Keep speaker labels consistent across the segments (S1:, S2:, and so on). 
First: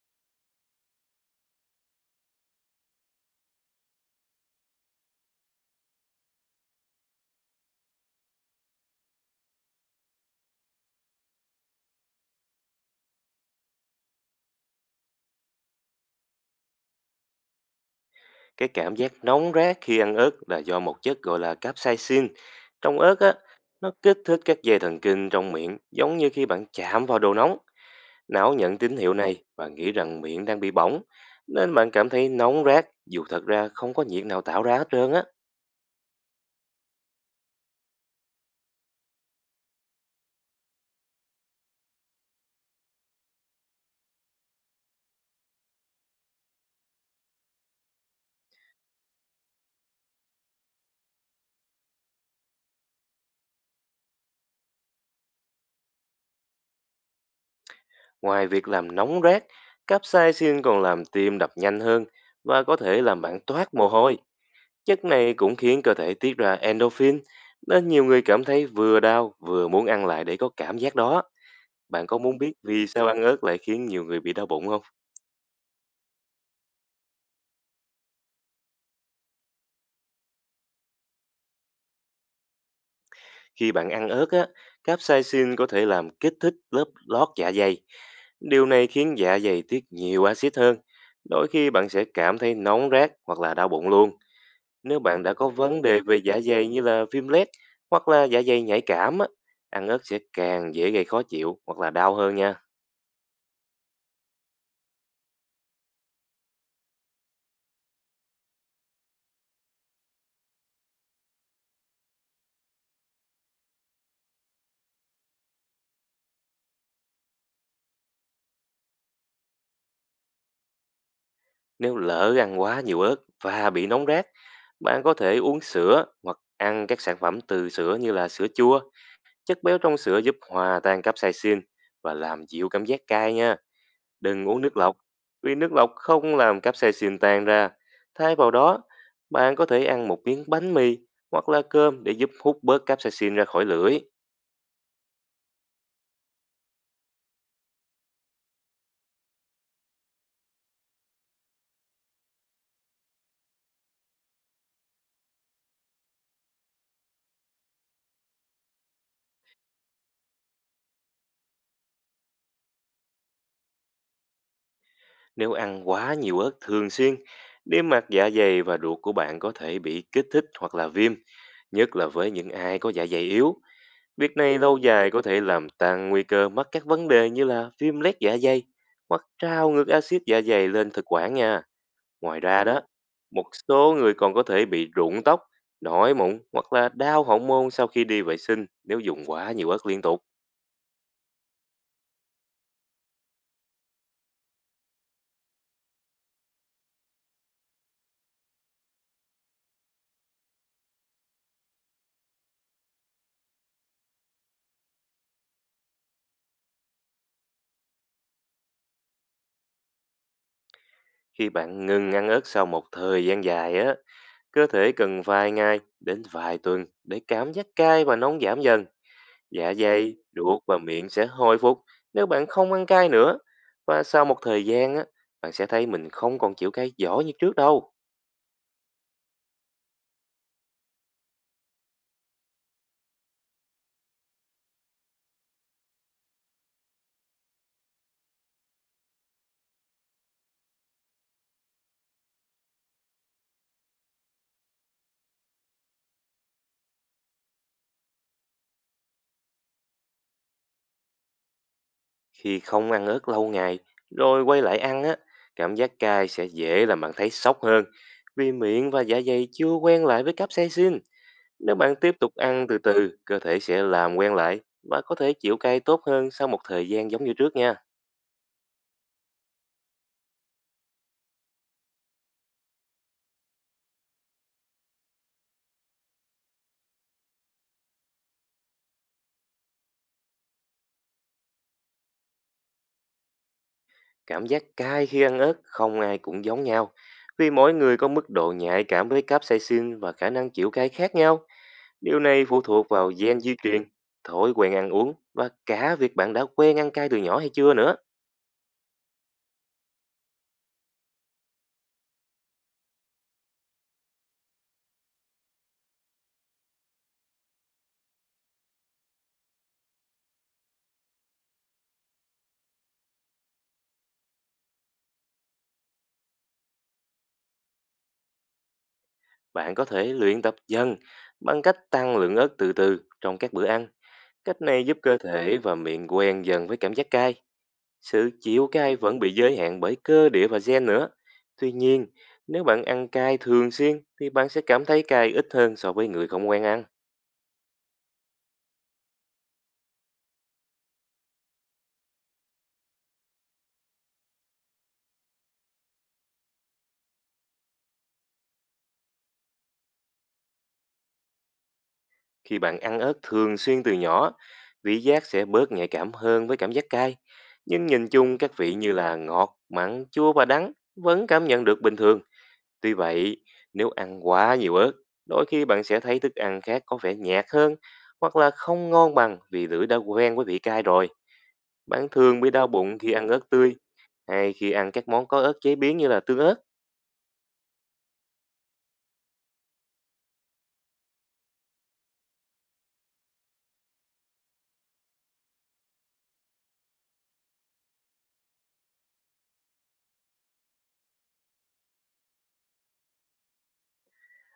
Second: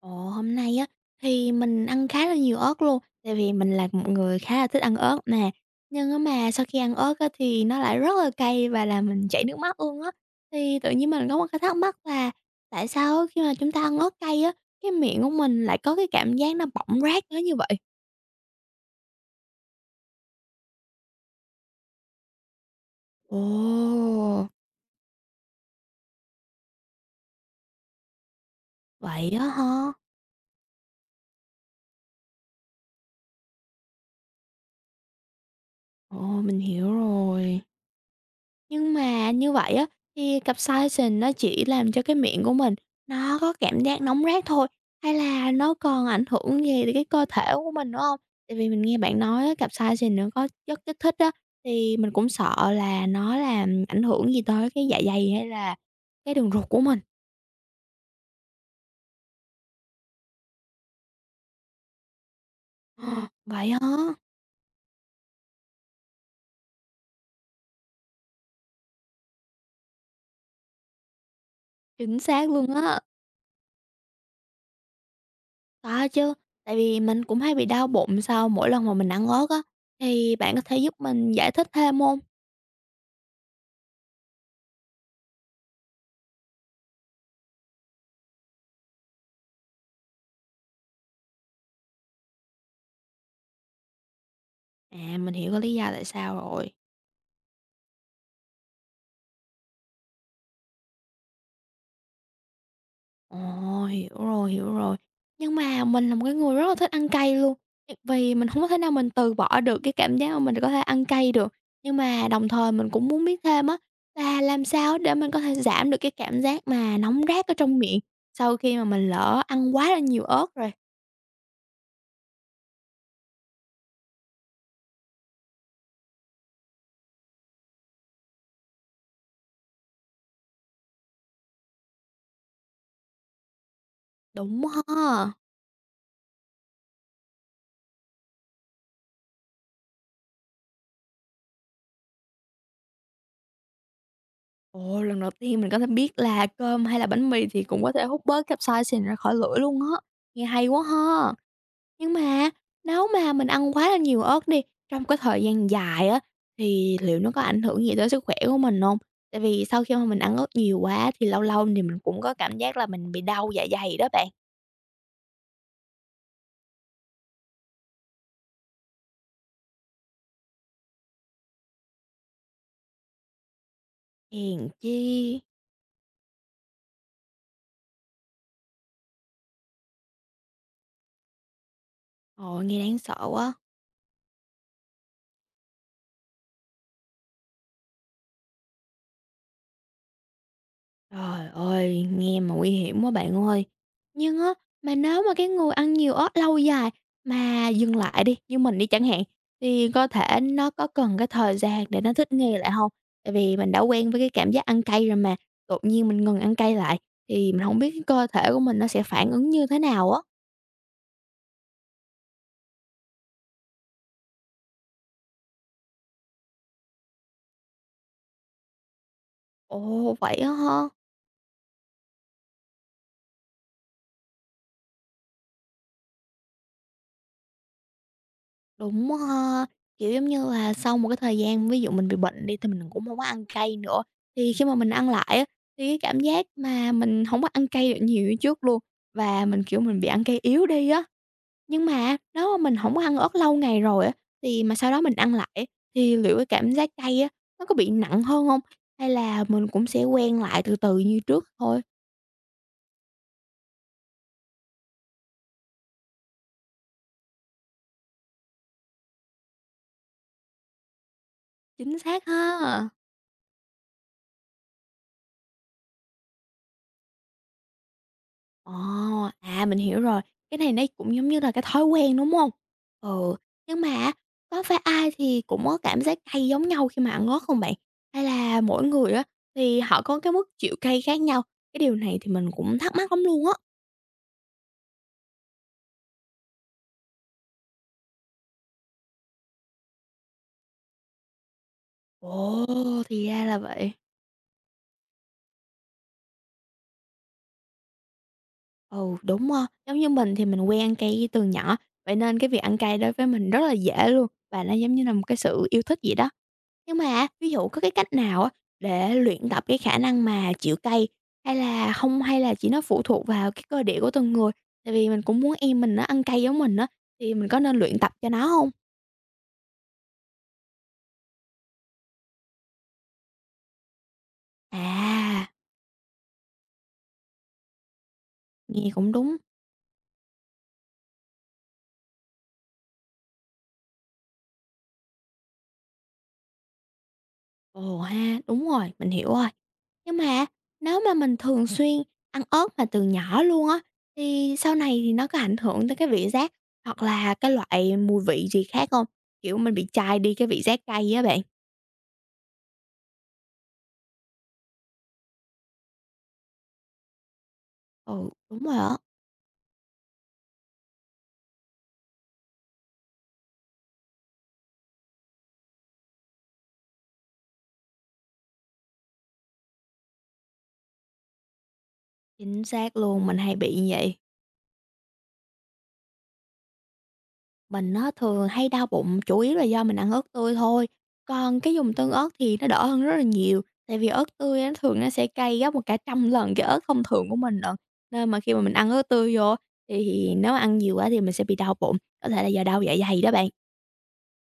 S1: Ồ, hôm nay á, thì mình ăn khá là nhiều ớt luôn, tại vì mình là một người khá là thích ăn ớt nè. Nhưng á mà sau khi ăn ớt á, thì nó lại rất là cay và làm mình chảy nước mắt luôn á. Thì tự nhiên mình có một cái thắc mắc là tại sao á, khi mà chúng ta ăn ớt cay á, cái miệng của mình lại có cái cảm giác nó bỏng rát nữa như vậy?
S2: Cái cảm giác nóng rát khi ăn ớt là do một chất gọi là capsaicin. Trong ớt á,
S1: Ồ!
S2: nó kích thích các dây thần kinh trong miệng giống như khi bạn chạm vào đồ nóng. Não nhận tín hiệu
S1: Vậy
S2: này
S1: á
S2: và nghĩ
S1: hả?
S2: rằng miệng đang bị bỏng. Nên bạn cảm thấy nóng rát dù thật ra không có nhiệt nào tạo ra hết trơn á.
S1: Ồ, mình hiểu rồi. Nhưng mà như vậy á, thì capsaicin nó chỉ làm cho cái miệng của mình nó có cảm giác nóng rát thôi, hay là nó còn ảnh hưởng gì đến cái cơ thể của mình nữa không? Tại vì mình nghe bạn nói á, capsaicin nó có chất kích thích á, thì mình cũng sợ là nó làm ảnh hưởng gì tới cái dạ dày hay là cái đường ruột của mình.
S2: Ngoài việc làm nóng rát, capsaicin còn làm tim đập nhanh hơn và có thể làm
S1: Ờ,
S2: bạn
S1: vậy
S2: toát
S1: hả?
S2: mồ hôi. Chất này cũng khiến cơ thể tiết ra endorphin nên nhiều người cảm thấy vừa đau vừa muốn ăn lại để có cảm giác đó. Bạn có
S1: Chính
S2: muốn
S1: xác
S2: biết
S1: luôn
S2: vì
S1: á.
S2: sao ăn ớt lại khiến nhiều người bị đau bụng không?
S1: Có chứ, tại vì mình cũng hay bị đau bụng sau mỗi lần mà mình ăn ớt á, thì bạn có thể giúp mình giải thích thêm không?
S2: Khi bạn ăn ớt á, capsaicin có thể làm kích thích lớp lót dạ dày. Điều này khiến dạ dày tiết nhiều axit hơn. Đôi khi bạn sẽ cảm thấy nóng rát hoặc là đau bụng luôn. Nếu
S1: À,
S2: bạn đã
S1: mình
S2: có
S1: hiểu cái lý
S2: vấn
S1: do
S2: đề
S1: tại
S2: về
S1: sao
S2: dạ dày
S1: rồi.
S2: như là viêm loét hoặc là dạ dày nhạy cảm á, ăn ớt sẽ càng dễ gây khó chịu hoặc là đau hơn nha.
S1: Ồ, hiểu rồi, hiểu rồi. Nhưng mà mình là một cái người rất là thích ăn cay luôn, vì mình không có thể nào mình từ bỏ được cái cảm giác mà mình có thể ăn cay được. Nhưng mà đồng thời mình cũng muốn biết thêm á, là làm sao để mình có thể giảm được cái cảm giác mà nóng rát ở trong miệng sau khi mà mình lỡ ăn quá là nhiều ớt rồi?
S2: Nếu lỡ ăn quá nhiều ớt và bị nóng rát, bạn có thể uống sữa hoặc ăn các sản phẩm từ sữa như là sữa chua. Chất béo trong sữa giúp hòa tan capsaicin và làm dịu cảm giác cay nha. Đừng uống
S1: Đúng
S2: nước lọc,
S1: ha.
S2: vì nước lọc không làm capsaicin tan ra. Thay vào đó, bạn có thể ăn một miếng bánh mì hoặc là cơm để giúp hút bớt capsaicin ra khỏi lưỡi.
S1: Ồ, lần đầu tiên mình có thể biết là cơm hay là bánh mì thì cũng có thể hút bớt capsaicin ra khỏi lưỡi luôn á. Nghe hay quá ha! Nhưng mà nếu mà mình ăn quá là nhiều ớt đi, trong cái thời gian dài á, thì liệu nó có ảnh hưởng gì tới sức khỏe của mình không? Tại vì sau khi mà mình ăn ớt nhiều quá thì lâu lâu thì mình cũng có cảm giác là mình bị đau dạ dày đó bạn.
S2: Nếu ăn quá nhiều ớt thường xuyên, niêm mạc dạ dày và ruột của bạn có thể bị kích thích hoặc là viêm, nhất là với những ai có dạ dày yếu. Việc này
S1: Hèn
S2: lâu
S1: chi!
S2: dài có thể làm tăng nguy cơ mắc các vấn đề như là viêm loét dạ dày hoặc trao ngược axit dạ dày lên thực quản nha. Ngoài
S1: Ồ,
S2: ra
S1: nghe
S2: đó,
S1: đáng sợ
S2: một
S1: quá!
S2: số người còn có thể bị rụng tóc, nổi mụn hoặc là đau hậu môn sau khi đi vệ sinh nếu dùng quá nhiều ớt liên tục.
S1: Trời ơi, nghe mà nguy hiểm quá bạn ơi. Nhưng á, mà nếu mà cái người ăn nhiều ớt lâu dài mà dừng lại đi, như mình đi chẳng hạn, thì có thể nó có cần cái thời gian để nó thích nghi lại không? Tại vì mình đã quen với cái cảm giác ăn cay rồi mà, đột nhiên mình ngừng ăn cay lại thì mình không biết cái cơ thể của mình nó sẽ phản ứng như thế nào á.
S2: Khi bạn ngừng ăn ớt sau một thời gian dài á, cơ thể cần vài ngày đến vài tuần để cảm giác cay và nóng giảm dần. Dạ
S1: Ồ,
S2: dày,
S1: vậy á
S2: ruột và
S1: ha?
S2: miệng sẽ hồi phục nếu bạn không ăn cay nữa. Và sau một thời gian á, bạn sẽ thấy mình không còn chịu cay giỏi như trước đâu.
S1: Đúng ha. Kiểu, giống như là, sau một cái thời gian ví dụ mình bị bệnh đi thì mình cũng không có ăn cay nữa, thì khi mà mình ăn lại á, thì cái cảm giác mà mình không có ăn cay được nhiều như trước luôn, và mình, kiểu, mình bị ăn cay yếu đi á. Nhưng mà nếu mà mình không có ăn ớt lâu ngày rồi á, thì mà sau đó mình ăn lại thì liệu cái cảm giác cay á, nó có bị nặng hơn không? Hay là mình cũng sẽ quen lại từ từ như trước thôi?
S2: Khi không ăn ớt lâu ngày rồi quay lại ăn á, cảm giác cay sẽ dễ làm bạn thấy sốc hơn. Vì miệng và dạ dày chưa quen lại với capsaicin. Nếu bạn
S1: Chính
S2: tiếp
S1: xác
S2: tục ăn từ
S1: ha.
S2: từ, cơ thể sẽ làm quen lại và có thể chịu cay tốt hơn sau một thời gian giống như trước nha.
S1: Ờ, à, mình hiểu rồi, cái này nó cũng giống như là cái thói quen, đúng không? Ừ, nhưng mà á, có phải ai thì cũng có cảm giác cay giống nhau khi mà ăn ớt không bạn? Hay là mỗi người á, thì họ có cái mức chịu cay khác nhau? Cái điều này thì mình cũng thắc mắc lắm luôn á.
S2: Cảm giác cay khi ăn ớt không ai cũng giống nhau, vì mỗi người có mức độ nhạy cảm với capsaicin và khả năng chịu cay khác nhau. Điều này phụ
S1: Ồ,
S2: thuộc vào
S1: thì
S2: gen
S1: ra
S2: di
S1: là
S2: truyền,
S1: vậy.
S2: thói quen ăn uống và cả việc bạn đã quen ăn cay từ nhỏ hay chưa nữa.
S1: Ừ, đúng ha, giống như mình thì mình quen ăn cay từ nhỏ, vậy nên cái việc ăn cay đối với mình rất là dễ luôn, và nó giống như là một cái sự yêu thích vậy đó. Nhưng mà ví dụ có cái cách nào á để luyện tập cái khả năng mà chịu cay, hay là không? Hay là chỉ nó phụ thuộc vào cái cơ địa của từng người? Tại vì mình cũng muốn em mình nó ăn cay giống mình á, thì mình có nên luyện tập cho nó không?
S2: Bạn có thể luyện tập dần bằng cách tăng lượng ớt từ từ trong các bữa ăn. Cách này giúp cơ
S1: À,
S2: thể và miệng quen dần với cảm giác cay. Sự chịu
S1: nghe
S2: cay
S1: cũng
S2: vẫn bị
S1: đúng.
S2: giới hạn bởi cơ địa và gen nữa. Tuy nhiên, nếu bạn ăn cay thường xuyên thì bạn sẽ cảm thấy cay ít hơn so với người không quen ăn.
S1: Ồ ha, đúng rồi, mình hiểu rồi. Nhưng mà nếu mà mình thường xuyên ăn ớt mà từ nhỏ luôn á, thì sau này thì nó có ảnh hưởng tới cái vị giác hoặc là cái loại mùi vị gì khác không? Kiểu, mình bị chai đi cái vị giác cay á bạn.
S2: Khi bạn ăn ớt thường xuyên từ nhỏ, vị giác sẽ bớt nhạy cảm hơn với cảm giác cay. Nhưng nhìn
S1: Ừ,
S2: chung các
S1: đúng
S2: vị
S1: rồi
S2: như
S1: á.
S2: là ngọt, mặn, chua và đắng vẫn cảm nhận được bình thường. Tuy vậy, nếu ăn quá nhiều ớt, đôi khi bạn sẽ thấy thức ăn khác có vẻ nhạt hơn hoặc là không ngon bằng vì lưỡi đã quen với vị cay rồi. Bạn thường bị
S1: Chính
S2: đau
S1: xác
S2: bụng khi
S1: luôn,
S2: ăn
S1: mình
S2: ớt
S1: hay bị
S2: tươi
S1: như vậy.
S2: hay khi ăn các món có ớt chế biến như là tương ớt.
S1: Mình nó thường hay đau bụng chủ yếu là do mình ăn ớt tươi thôi, còn cái dùng tương ớt thì nó đỡ hơn rất là nhiều, tại vì ớt tươi á, thường nó sẽ cay gấp một cả trăm lần cái ớt thông thường của mình lận. Nên mà khi mà mình ăn ớt tươi vô thì nếu mà ăn nhiều quá thì mình sẽ bị đau bụng, có thể là do đau dạ dày đó bạn.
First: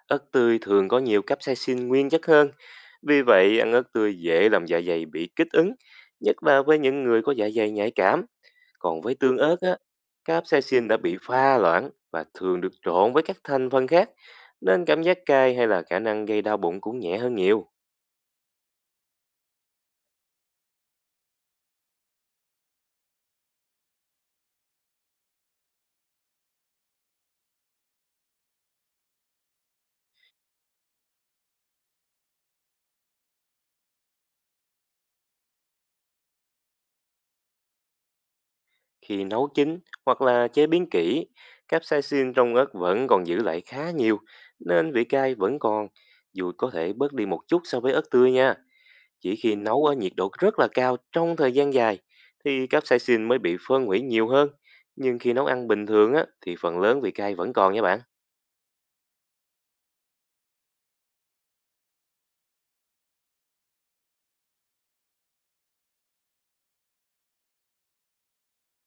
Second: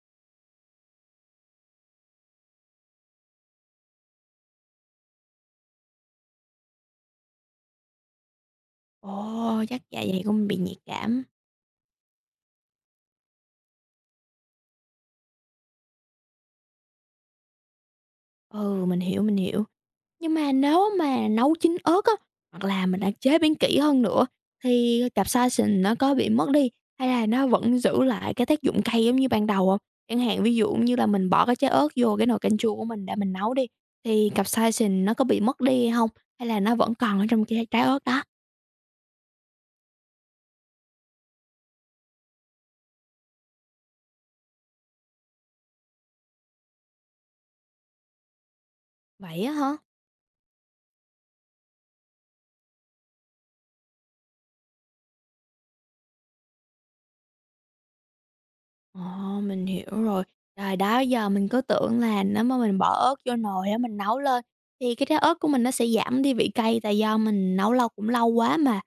S2: Ớt tươi thường có nhiều capsaicin nguyên chất hơn, vì vậy ăn ớt tươi dễ làm dạ dày bị kích ứng, nhất là với những người có dạ dày nhạy cảm. Còn
S1: Ồ,
S2: với tương ớt á,
S1: chắc dạ dày của mình bị nhạy
S2: capsaicin đã bị
S1: cảm.
S2: pha loãng và thường được trộn với các thành phần khác, nên cảm giác cay hay là khả năng gây đau bụng cũng nhẹ hơn nhiều.
S1: Ừ, mình hiểu, mình hiểu. Nhưng mà nếu mà nấu chín ớt á, hoặc là mình đã chế biến kỹ hơn nữa thì capsaicin nó có bị mất đi, hay là nó vẫn giữ lại cái tác dụng cay giống như ban đầu không? Chẳng hạn ví dụ như là mình bỏ cái trái ớt vô cái nồi canh chua của mình để mình nấu đi, thì capsaicin nó có bị mất đi hay không? Hay là nó vẫn còn ở trong cái trái ớt đó?
S2: Khi nấu chín hoặc là chế biến kỹ, capsaicin trong ớt vẫn còn giữ lại khá nhiều, nên vị cay vẫn còn, dù có thể bớt đi một chút so với ớt tươi nha. Chỉ
S1: Vậy á
S2: khi
S1: hả?
S2: nấu ở nhiệt độ rất là cao trong thời gian dài, thì capsaicin mới bị phân hủy nhiều hơn. Nhưng khi nấu ăn bình thường á, thì phần lớn vị cay vẫn còn nha bạn.
S1: Ồ, mình hiểu rồi. Rồi đó giờ mình cứ tưởng là nếu mà mình bỏ ớt vô nồi á, mình nấu lên thì cái trái ớt của mình nó sẽ giảm đi vị cay, tại do mình nấu lâu cũng lâu quá mà.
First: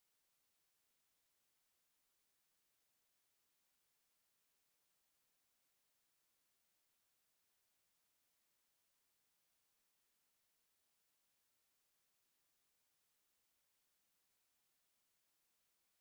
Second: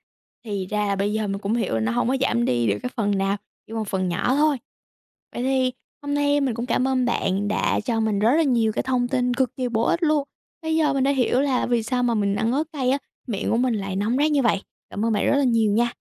S1: Thì ra là bây giờ mình cũng hiểu là nó không có giảm đi được cái phần nào, chỉ một phần nhỏ thôi. Vậy thì hôm nay mình cũng cảm ơn bạn đã cho mình rất là nhiều cái thông tin cực kỳ bổ ích luôn. Bây giờ mình đã hiểu là vì sao mà mình ăn ớt cay á, miệng của mình lại nóng rát như vậy. Cảm ơn bạn rất là nhiều nha.